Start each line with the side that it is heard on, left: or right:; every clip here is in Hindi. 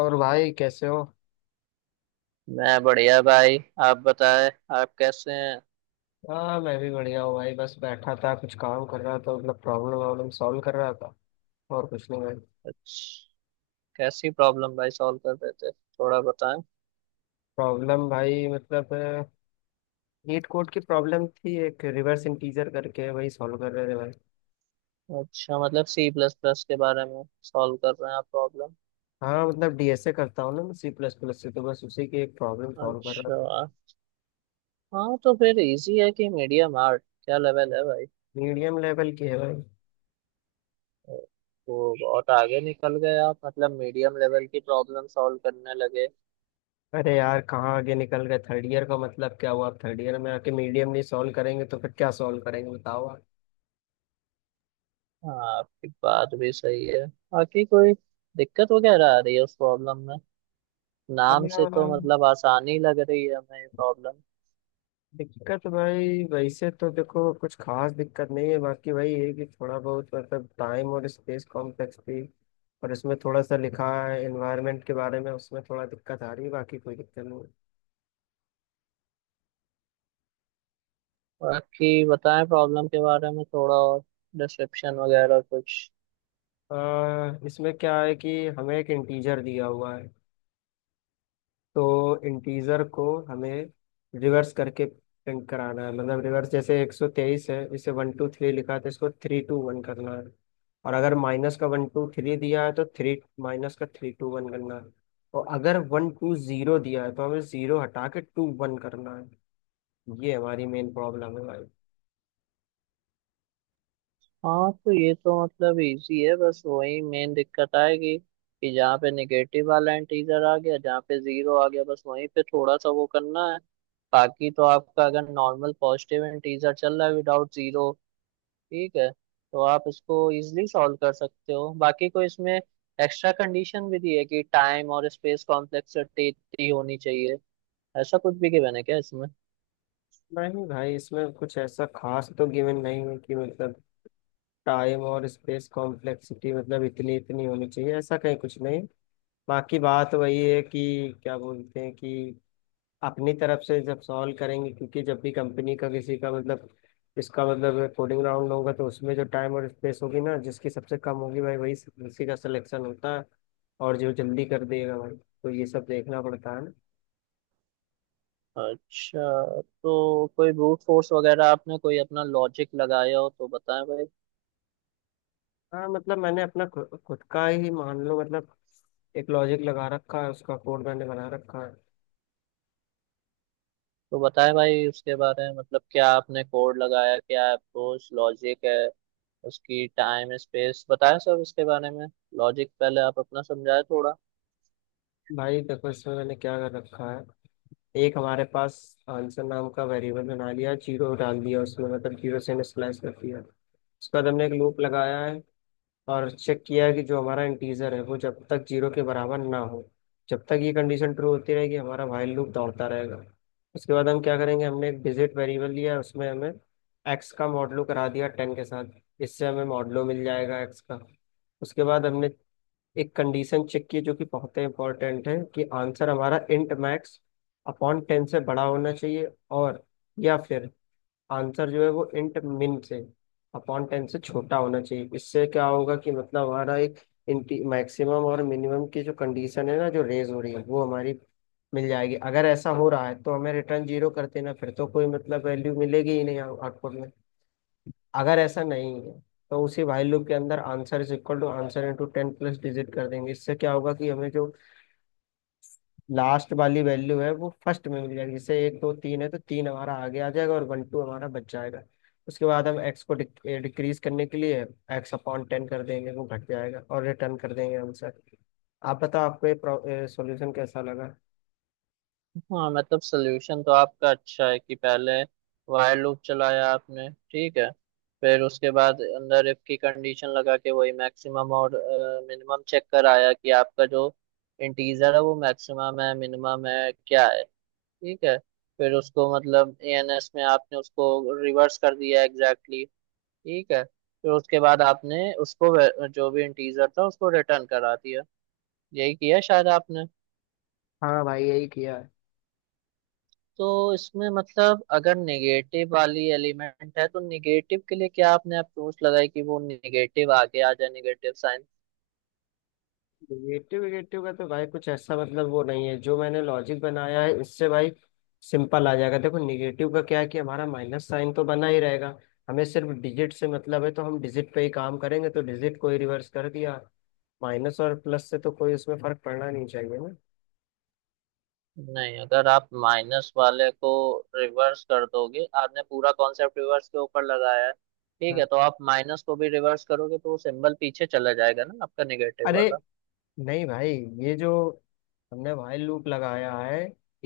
left: और भाई कैसे हो।
right: मैं बढ़िया भाई। आप बताएं, आप कैसे हैं?
left: हाँ मैं भी बढ़िया हूँ भाई, बस बैठा था कुछ काम कर रहा था, मतलब प्रॉब्लम वॉब्लम सॉल्व कर रहा था और कुछ नहीं भाई।
right: अच्छा, कैसी प्रॉब्लम भाई सॉल्व कर रहे थे, थोड़ा बताएं।
left: प्रॉब्लम भाई मतलब नीट कोड की प्रॉब्लम थी, एक रिवर्स इंटीजर करके, वही सॉल्व कर रहे थे भाई।
right: अच्छा, मतलब सी प्लस प्लस के बारे में सॉल्व कर रहे हैं आप प्रॉब्लम?
left: हाँ मतलब डीएसए करता हूँ ना मैं सी प्लस प्लस से, तो बस उसी की एक प्रॉब्लम सॉल्व कर रहा था।
right: अच्छा। हाँ तो फिर इजी है कि मीडियम, आर्ट क्या लेवल है भाई?
left: मीडियम लेवल की है भाई।
right: वो बहुत आगे निकल गए आप, मतलब मीडियम लेवल की प्रॉब्लम सॉल्व करने लगे।
left: अरे यार कहाँ आगे निकल गए, थर्ड ईयर का मतलब क्या हुआ, थर्ड ईयर में आके मीडियम नहीं सॉल्व करेंगे तो फिर क्या सॉल्व करेंगे बताओ आप।
right: हाँ, आपकी बात भी सही है। बाकी कोई दिक्कत वगैरह आ रही है उस प्रॉब्लम में? नाम से तो
left: हाँ,
right: मतलब आसानी लग रही है हमें ये प्रॉब्लम।
left: दिक्कत तो भाई वैसे तो देखो कुछ खास दिक्कत नहीं है, बाकी वही है कि थोड़ा बहुत मतलब टाइम और स्पेस कॉम्प्लेक्स थी। और इसमें थोड़ा सा लिखा है एनवायरनमेंट के बारे में, उसमें थोड़ा दिक्कत आ रही है, बाकी कोई दिक्कत नहीं है।
right: बाकी बताएं प्रॉब्लम के बारे में थोड़ा और, डिस्क्रिप्शन वगैरह कुछ।
left: इसमें क्या है कि हमें एक इंटीजर दिया हुआ है, तो इंटीजर को हमें रिवर्स करके प्रिंट कराना है, मतलब रिवर्स जैसे 123 है, इसे वन टू थ्री लिखा है, तो इसको थ्री टू वन करना है। और अगर माइनस का वन टू थ्री दिया है तो थ्री माइनस का थ्री टू वन करना है। और अगर वन टू जीरो दिया है तो हमें जीरो हटा के टू वन करना है। ये हमारी मेन प्रॉब्लम है।
right: हाँ तो ये तो मतलब इजी है, बस वही मेन दिक्कत आएगी कि जहाँ पे निगेटिव वाला इंटीजर आ गया, जहाँ पे जीरो आ गया, बस वहीं पे थोड़ा सा वो करना है। बाकी तो आपका अगर नॉर्मल पॉजिटिव इंटीजर चल रहा है विदाउट जीरो, ठीक है, तो आप इसको इजिली सॉल्व कर सकते हो। बाकी कोई इसमें एक्स्ट्रा कंडीशन भी दी है कि टाइम और स्पेस कॉम्प्लेक्सिटी होनी चाहिए, ऐसा कुछ भी given है क्या इसमें?
left: भाई नहीं भाई, इसमें कुछ ऐसा खास तो गिवन नहीं है कि मतलब टाइम और स्पेस कॉम्प्लेक्सिटी मतलब इतनी इतनी होनी चाहिए, ऐसा कहीं कुछ नहीं। बाकी बात वही है कि क्या बोलते हैं कि अपनी तरफ से जब सॉल्व करेंगे, क्योंकि जब भी कंपनी का किसी का मतलब इसका मतलब कोडिंग राउंड होगा तो उसमें जो टाइम और स्पेस होगी ना, जिसकी सबसे कम होगी भाई वही, उसी का सिलेक्शन होता है। और जो जल्दी कर देगा भाई, तो ये सब देखना पड़ता है ना।
right: अच्छा, तो कोई ब्रूट फोर्स वगैरह आपने कोई अपना लॉजिक लगाया हो तो बताएं भाई।
left: हाँ मतलब मैंने अपना खुद का ही, मान लो मतलब एक लॉजिक लगा रखा है, उसका कोड मैंने बना रखा है।
right: तो बताएं भाई उसके बारे में, मतलब क्या आपने कोड लगाया, क्या अप्रोच लॉजिक है, उसकी टाइम स्पेस बताएं, सब इसके बारे में। लॉजिक पहले आप अपना समझाएं थोड़ा।
left: भाई देखो इसमें मैंने क्या कर रखा है, एक हमारे पास आंसर नाम का वेरिएबल बना लिया, जीरो डाल दिया उसमें, मतलब जीरो से हमने स्लैश कर दिया। उसके बाद हमने एक लूप लगाया है और चेक किया है कि जो हमारा इंटीजर है वो जब तक जीरो के बराबर ना हो, जब तक ये कंडीशन ट्रू होती रहेगी हमारा व्हाइल लूप दौड़ता रहेगा। उसके बाद हम क्या करेंगे, हमने एक डिजिट वेरिएबल लिया है, उसमें हमें एक्स का मॉडलो करा दिया टेन के साथ, इससे हमें मॉडलो मिल जाएगा एक्स का। उसके बाद हमने एक कंडीशन चेक की है जो कि बहुत ही इंपॉर्टेंट है, कि आंसर हमारा इंट मैक्स अपॉन टेन से बड़ा होना चाहिए, और या फिर आंसर जो है वो इंट मिन से अपॉन टेन से छोटा होना चाहिए। इससे क्या होगा कि मतलब हमारा एक इंटी मैक्सिमम और मिनिमम की जो कंडीशन है ना, जो रेज हो रही है वो हमारी मिल जाएगी। अगर ऐसा हो रहा है तो हमें रिटर्न जीरो कर देना, फिर तो कोई मतलब वैल्यू मिलेगी ही नहीं आउटपुट में। अगर ऐसा नहीं है तो उसी while लूप के अंदर answer is equal to answer into ten plus digit कर देंगे, इससे क्या होगा कि हमें जो लास्ट वाली वैल्यू है वो फर्स्ट में मिल जाएगी, जैसे एक दो तीन है तो तीन हमारा आगे आ जाएगा और वन टू हमारा बच जाएगा। उसके बाद हम एक्स को डिक्रीज करने के लिए एक्स अपॉन टेन कर देंगे, वो घट जाएगा और रिटर्न कर देंगे आंसर। आप बताओ आपको ये सॉल्यूशन कैसा लगा।
right: हाँ मतलब सोल्यूशन तो आपका अच्छा है कि पहले while लूप चलाया आपने, ठीक है, फिर उसके बाद अंदर इफ की कंडीशन लगा के वही मैक्सिमम और मिनिमम चेक कराया कि आपका जो इंटीजर है वो मैक्सिमम है, मिनिमम है, क्या है। ठीक है, फिर उसको मतलब एएनएस में आपने उसको रिवर्स कर दिया एग्जैक्टली ठीक है, फिर उसके बाद आपने उसको जो भी इंटीजर था उसको रिटर्न करा दिया। यही किया शायद आपने।
left: हाँ भाई यही किया है।
right: तो इसमें मतलब अगर नेगेटिव वाली एलिमेंट है तो नेगेटिव के लिए क्या आपने अप्रोच लगाई कि वो नेगेटिव आगे आ जाए, नेगेटिव साइन?
left: निगेटिव निगेटिव का तो भाई कुछ ऐसा मतलब वो नहीं है, जो मैंने लॉजिक बनाया है इससे भाई सिंपल आ जाएगा। देखो निगेटिव का क्या है कि हमारा माइनस साइन तो बना ही रहेगा, हमें सिर्फ डिजिट से मतलब है तो हम डिजिट पे ही काम करेंगे, तो डिजिट को ही रिवर्स कर दिया। माइनस और प्लस से तो कोई उसमें फर्क पड़ना नहीं चाहिए ना।
right: नहीं, अगर आप माइनस वाले को रिवर्स कर दोगे, आपने पूरा कॉन्सेप्ट रिवर्स के ऊपर लगाया है, ठीक
left: हाँ।
right: है, तो आप माइनस को भी रिवर्स करोगे तो वो सिंबल पीछे चला जाएगा ना आपका नेगेटिव
left: अरे
right: वाला।
left: नहीं भाई, ये जो हमने भाई लूप लगाया है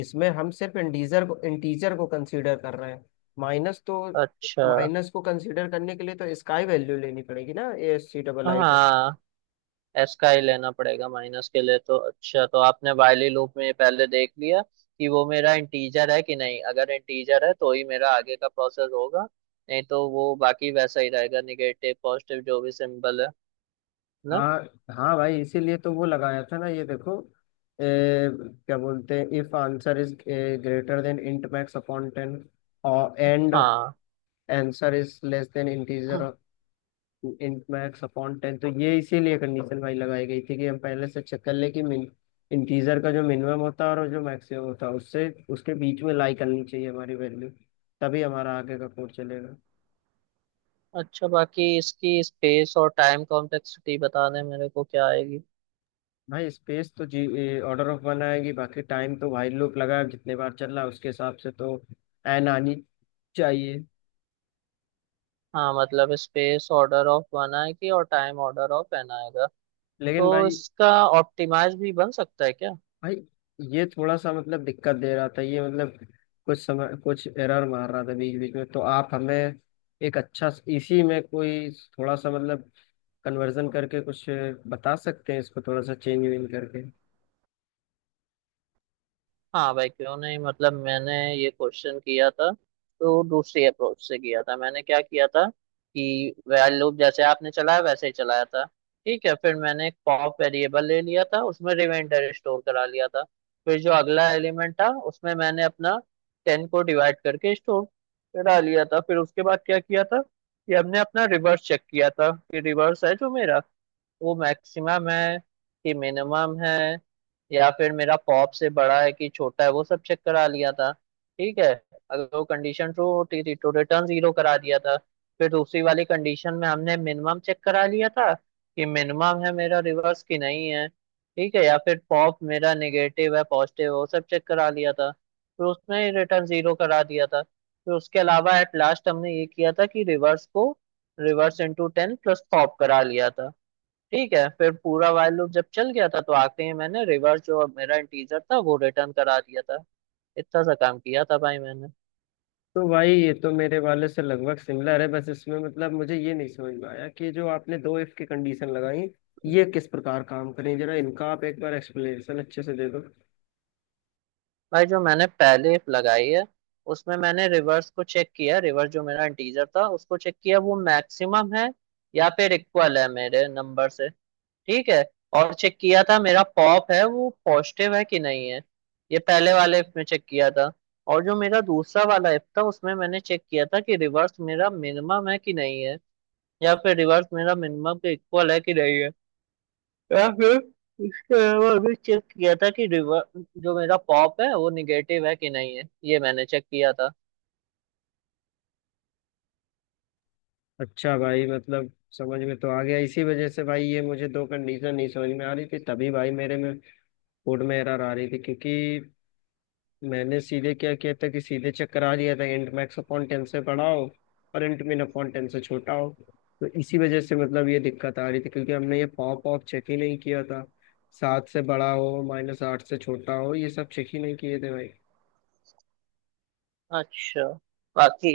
left: इसमें हम सिर्फ इंटीजर को कंसीडर कर रहे हैं, माइनस तो
right: अच्छा।
left: माइनस को कंसीडर करने के लिए तो इसकाई वैल्यू लेनी पड़ेगी ना A S C double I का।
right: हाँ, एस का ही लेना पड़ेगा माइनस के लिए तो। अच्छा, तो आपने वाइली लूप में पहले देख लिया कि वो मेरा इंटीजर है कि नहीं, अगर इंटीजर है तो ही मेरा आगे का प्रोसेस होगा, नहीं तो वो बाकी वैसा ही रहेगा निगेटिव पॉजिटिव जो भी सिंबल है ना।
left: हाँ हाँ भाई इसीलिए तो वो लगाया था ना, ये देखो, ए, क्या बोलते हैं, if answer is greater than int max upon ten और एंड
right: हाँ।
left: Answer is less than integer int max upon ten, तो ये इसीलिए कंडीशन भाई लगाई गई थी, कि हम पहले से चेक कर ले कि मिन इंटीजर का जो मिनिमम होता है और जो मैक्सिमम होता है, उससे उसके बीच में लाई करनी चाहिए हमारी वैल्यू, तभी हमारा आगे का कोड चलेगा।
right: अच्छा बाकी इसकी स्पेस और टाइम कॉम्प्लेक्सिटी बता दें मेरे को क्या आएगी।
left: भाई स्पेस तो जी ऑर्डर ऑफ वन आएगी, बाकी टाइम तो भाई लूप लगा है, जितने बार चल रहा है उसके हिसाब से तो एन आनी चाहिए।
right: हाँ मतलब स्पेस ऑर्डर ऑफ वन आएगी और टाइम ऑर्डर ऑफ एन आएगा।
left: लेकिन
right: तो
left: भाई,
right: इसका ऑप्टिमाइज भी बन सकता है क्या?
left: भाई ये थोड़ा सा मतलब दिक्कत दे रहा था, ये मतलब कुछ समय कुछ एरर मार रहा था बीच बीच में, तो आप हमें एक अच्छा इसी में कोई थोड़ा सा मतलब कन्वर्जन करके कुछ बता सकते हैं इसको थोड़ा सा चेंज वेंज करके।
right: हाँ भाई क्यों नहीं, मतलब मैंने ये क्वेश्चन किया था तो दूसरी अप्रोच से किया था। मैंने क्या किया था कि while लूप जैसे आपने चलाया वैसे ही चलाया था। ठीक है, फिर मैंने एक पॉप वेरिएबल ले लिया था, उसमें रिमाइंडर स्टोर करा लिया था। फिर जो अगला एलिमेंट था उसमें मैंने अपना टेन को डिवाइड करके स्टोर करा लिया था। फिर उसके बाद क्या किया था कि हमने अपना रिवर्स चेक किया था कि रिवर्स है जो मेरा, वो मैक्सिमम है कि मिनिमम है, या फिर मेरा पॉप से बड़ा है कि छोटा है, वो सब चेक करा लिया था। ठीक है, अगर वो कंडीशन ट्रू होती थी तो रिटर्न जीरो करा दिया था। फिर दूसरी वाली कंडीशन में हमने मिनिमम चेक करा लिया था कि मिनिमम है मेरा रिवर्स कि नहीं है, ठीक है, या फिर पॉप मेरा नेगेटिव है पॉजिटिव है, वो सब चेक करा लिया था फिर उसमें रिटर्न जीरो करा दिया था। फिर उसके अलावा एट लास्ट हमने ये किया था कि रिवर्स को reverse into ten plus pop करा लिया था। ठीक है, फिर पूरा वाइल लूप जब चल गया था तो आखिरी में मैंने रिवर्स जो मेरा इंटीजर था वो रिटर्न करा दिया था। इतना सा काम किया था भाई मैंने।
left: तो भाई ये तो मेरे वाले से लगभग सिमिलर है, बस इसमें मतलब मुझे ये नहीं समझ में आया कि जो आपने दो इफ की कंडीशन लगाई, ये किस प्रकार काम करें, जरा इनका आप एक बार एक्सप्लेनेशन अच्छे से दे।
right: भाई जो मैंने पहले if लगाई है उसमें मैंने रिवर्स को चेक किया, रिवर्स जो मेरा इंटीजर था उसको चेक किया, वो मैक्सिमम है या फिर इक्वल है मेरे नंबर से, ठीक है, और चेक किया था मेरा पॉप है वो पॉजिटिव है कि नहीं है, ये पहले वाले इफ में चेक किया था। और जो मेरा दूसरा वाला इफ था उसमें मैंने चेक किया था कि रिवर्स मेरा मिनिमम है कि नहीं है, या फिर रिवर्स मेरा मिनिमम के इक्वल है कि नहीं है, या फिर इसके अलावा अभी चेक किया था कि रिवर्स जो मेरा पॉप है वो निगेटिव है कि नहीं है, ये मैंने चेक किया था।
left: अच्छा भाई मतलब समझ में तो आ गया, इसी वजह से भाई ये मुझे दो कंडीशन नहीं समझ में आ रही थी, तभी भाई मेरे में कोड में एरर आ रही थी, क्योंकि मैंने सीधे क्या किया था कि सीधे चेक करा लिया था इंट मैक्स अपॉन टेन से बड़ा हो और इंट मिन अपॉन टेन से छोटा हो। तो इसी वजह से मतलब ये दिक्कत आ रही थी, क्योंकि हमने ये पॉप ऑफ चेक ही नहीं किया था, सात से बड़ा हो माइनस आठ से छोटा हो, ये सब चेक ही नहीं किए थे भाई।
right: अच्छा, बाकी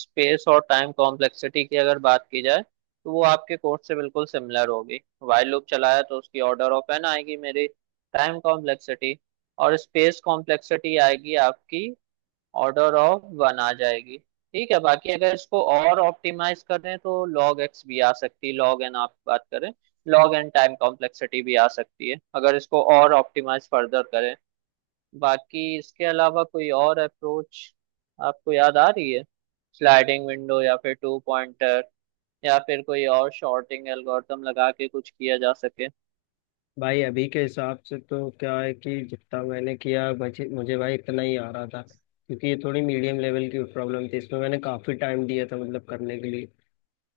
right: स्पेस और टाइम कॉम्प्लेक्सिटी की अगर बात की जाए तो वो आपके कोर्स से बिल्कुल सिमिलर होगी। वाइल लूप चलाया तो उसकी ऑर्डर ऑफ एन आएगी मेरी टाइम कॉम्प्लेक्सिटी, और स्पेस कॉम्प्लेक्सिटी आएगी आपकी ऑर्डर ऑफ वन आ जाएगी। ठीक है, बाकी अगर इसको और ऑप्टिमाइज करें तो लॉग एक्स भी आ सकती है, लॉग एन आप बात करें, लॉग एन टाइम कॉम्प्लेक्सिटी भी आ सकती है अगर इसको और ऑप्टिमाइज फर्दर करें। बाकी इसके अलावा कोई और अप्रोच आपको याद आ रही है? स्लाइडिंग विंडो या फिर टू पॉइंटर, या फिर कोई और शॉर्टिंग एल्गोरिथम लगा के कुछ किया जा सके?
left: भाई अभी के हिसाब से तो क्या है कि जितना मैंने किया बचे मुझे भाई इतना ही आ रहा था, क्योंकि ये थोड़ी मीडियम लेवल की प्रॉब्लम थी, इसमें मैंने काफ़ी टाइम दिया था मतलब करने के लिए।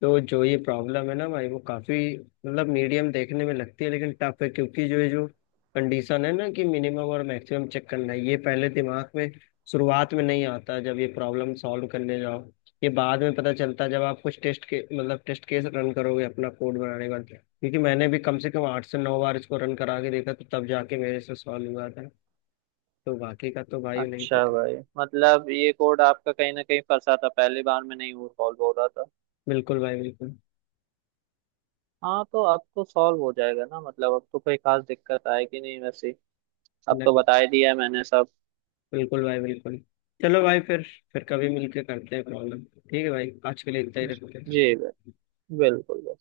left: तो जो ये प्रॉब्लम है ना भाई, वो काफी मतलब मीडियम देखने में लगती है लेकिन टफ है, क्योंकि जो ये जो कंडीशन है ना कि मिनिमम और मैक्सिमम चेक करना है, ये पहले दिमाग में शुरुआत में नहीं आता जब ये प्रॉब्लम सॉल्व करने जाओ, ये बाद में पता चलता है जब आप कुछ टेस्ट के मतलब टेस्ट केस रन करोगे अपना कोड बनाने के बाद, क्योंकि मैंने भी कम से कम आठ से नौ बार इसको रन करा के देखा, तो तब जाके मेरे से सॉल्व हुआ था। तो बाकी का तो भाई नहीं
right: अच्छा
left: पता।
right: भाई, मतलब ये कोड आपका कहीं ना कहीं फंसा था, पहली बार में नहीं वो सॉल्व हो रहा था।
left: बिल्कुल भाई बिल्कुल।
right: हाँ तो अब तो सॉल्व हो जाएगा ना, मतलब अब तो कोई खास दिक्कत आएगी नहीं वैसे, अब तो बता ही दिया मैंने सब।
left: बिल्कुल भाई बिल्कुल। चलो भाई फिर कभी मिलके करते हैं प्रॉब्लम। ठीक है भाई, आज के लिए इतना ही रखते
right: जी,
left: हैं।
right: बिल्कुल बिल्कुल।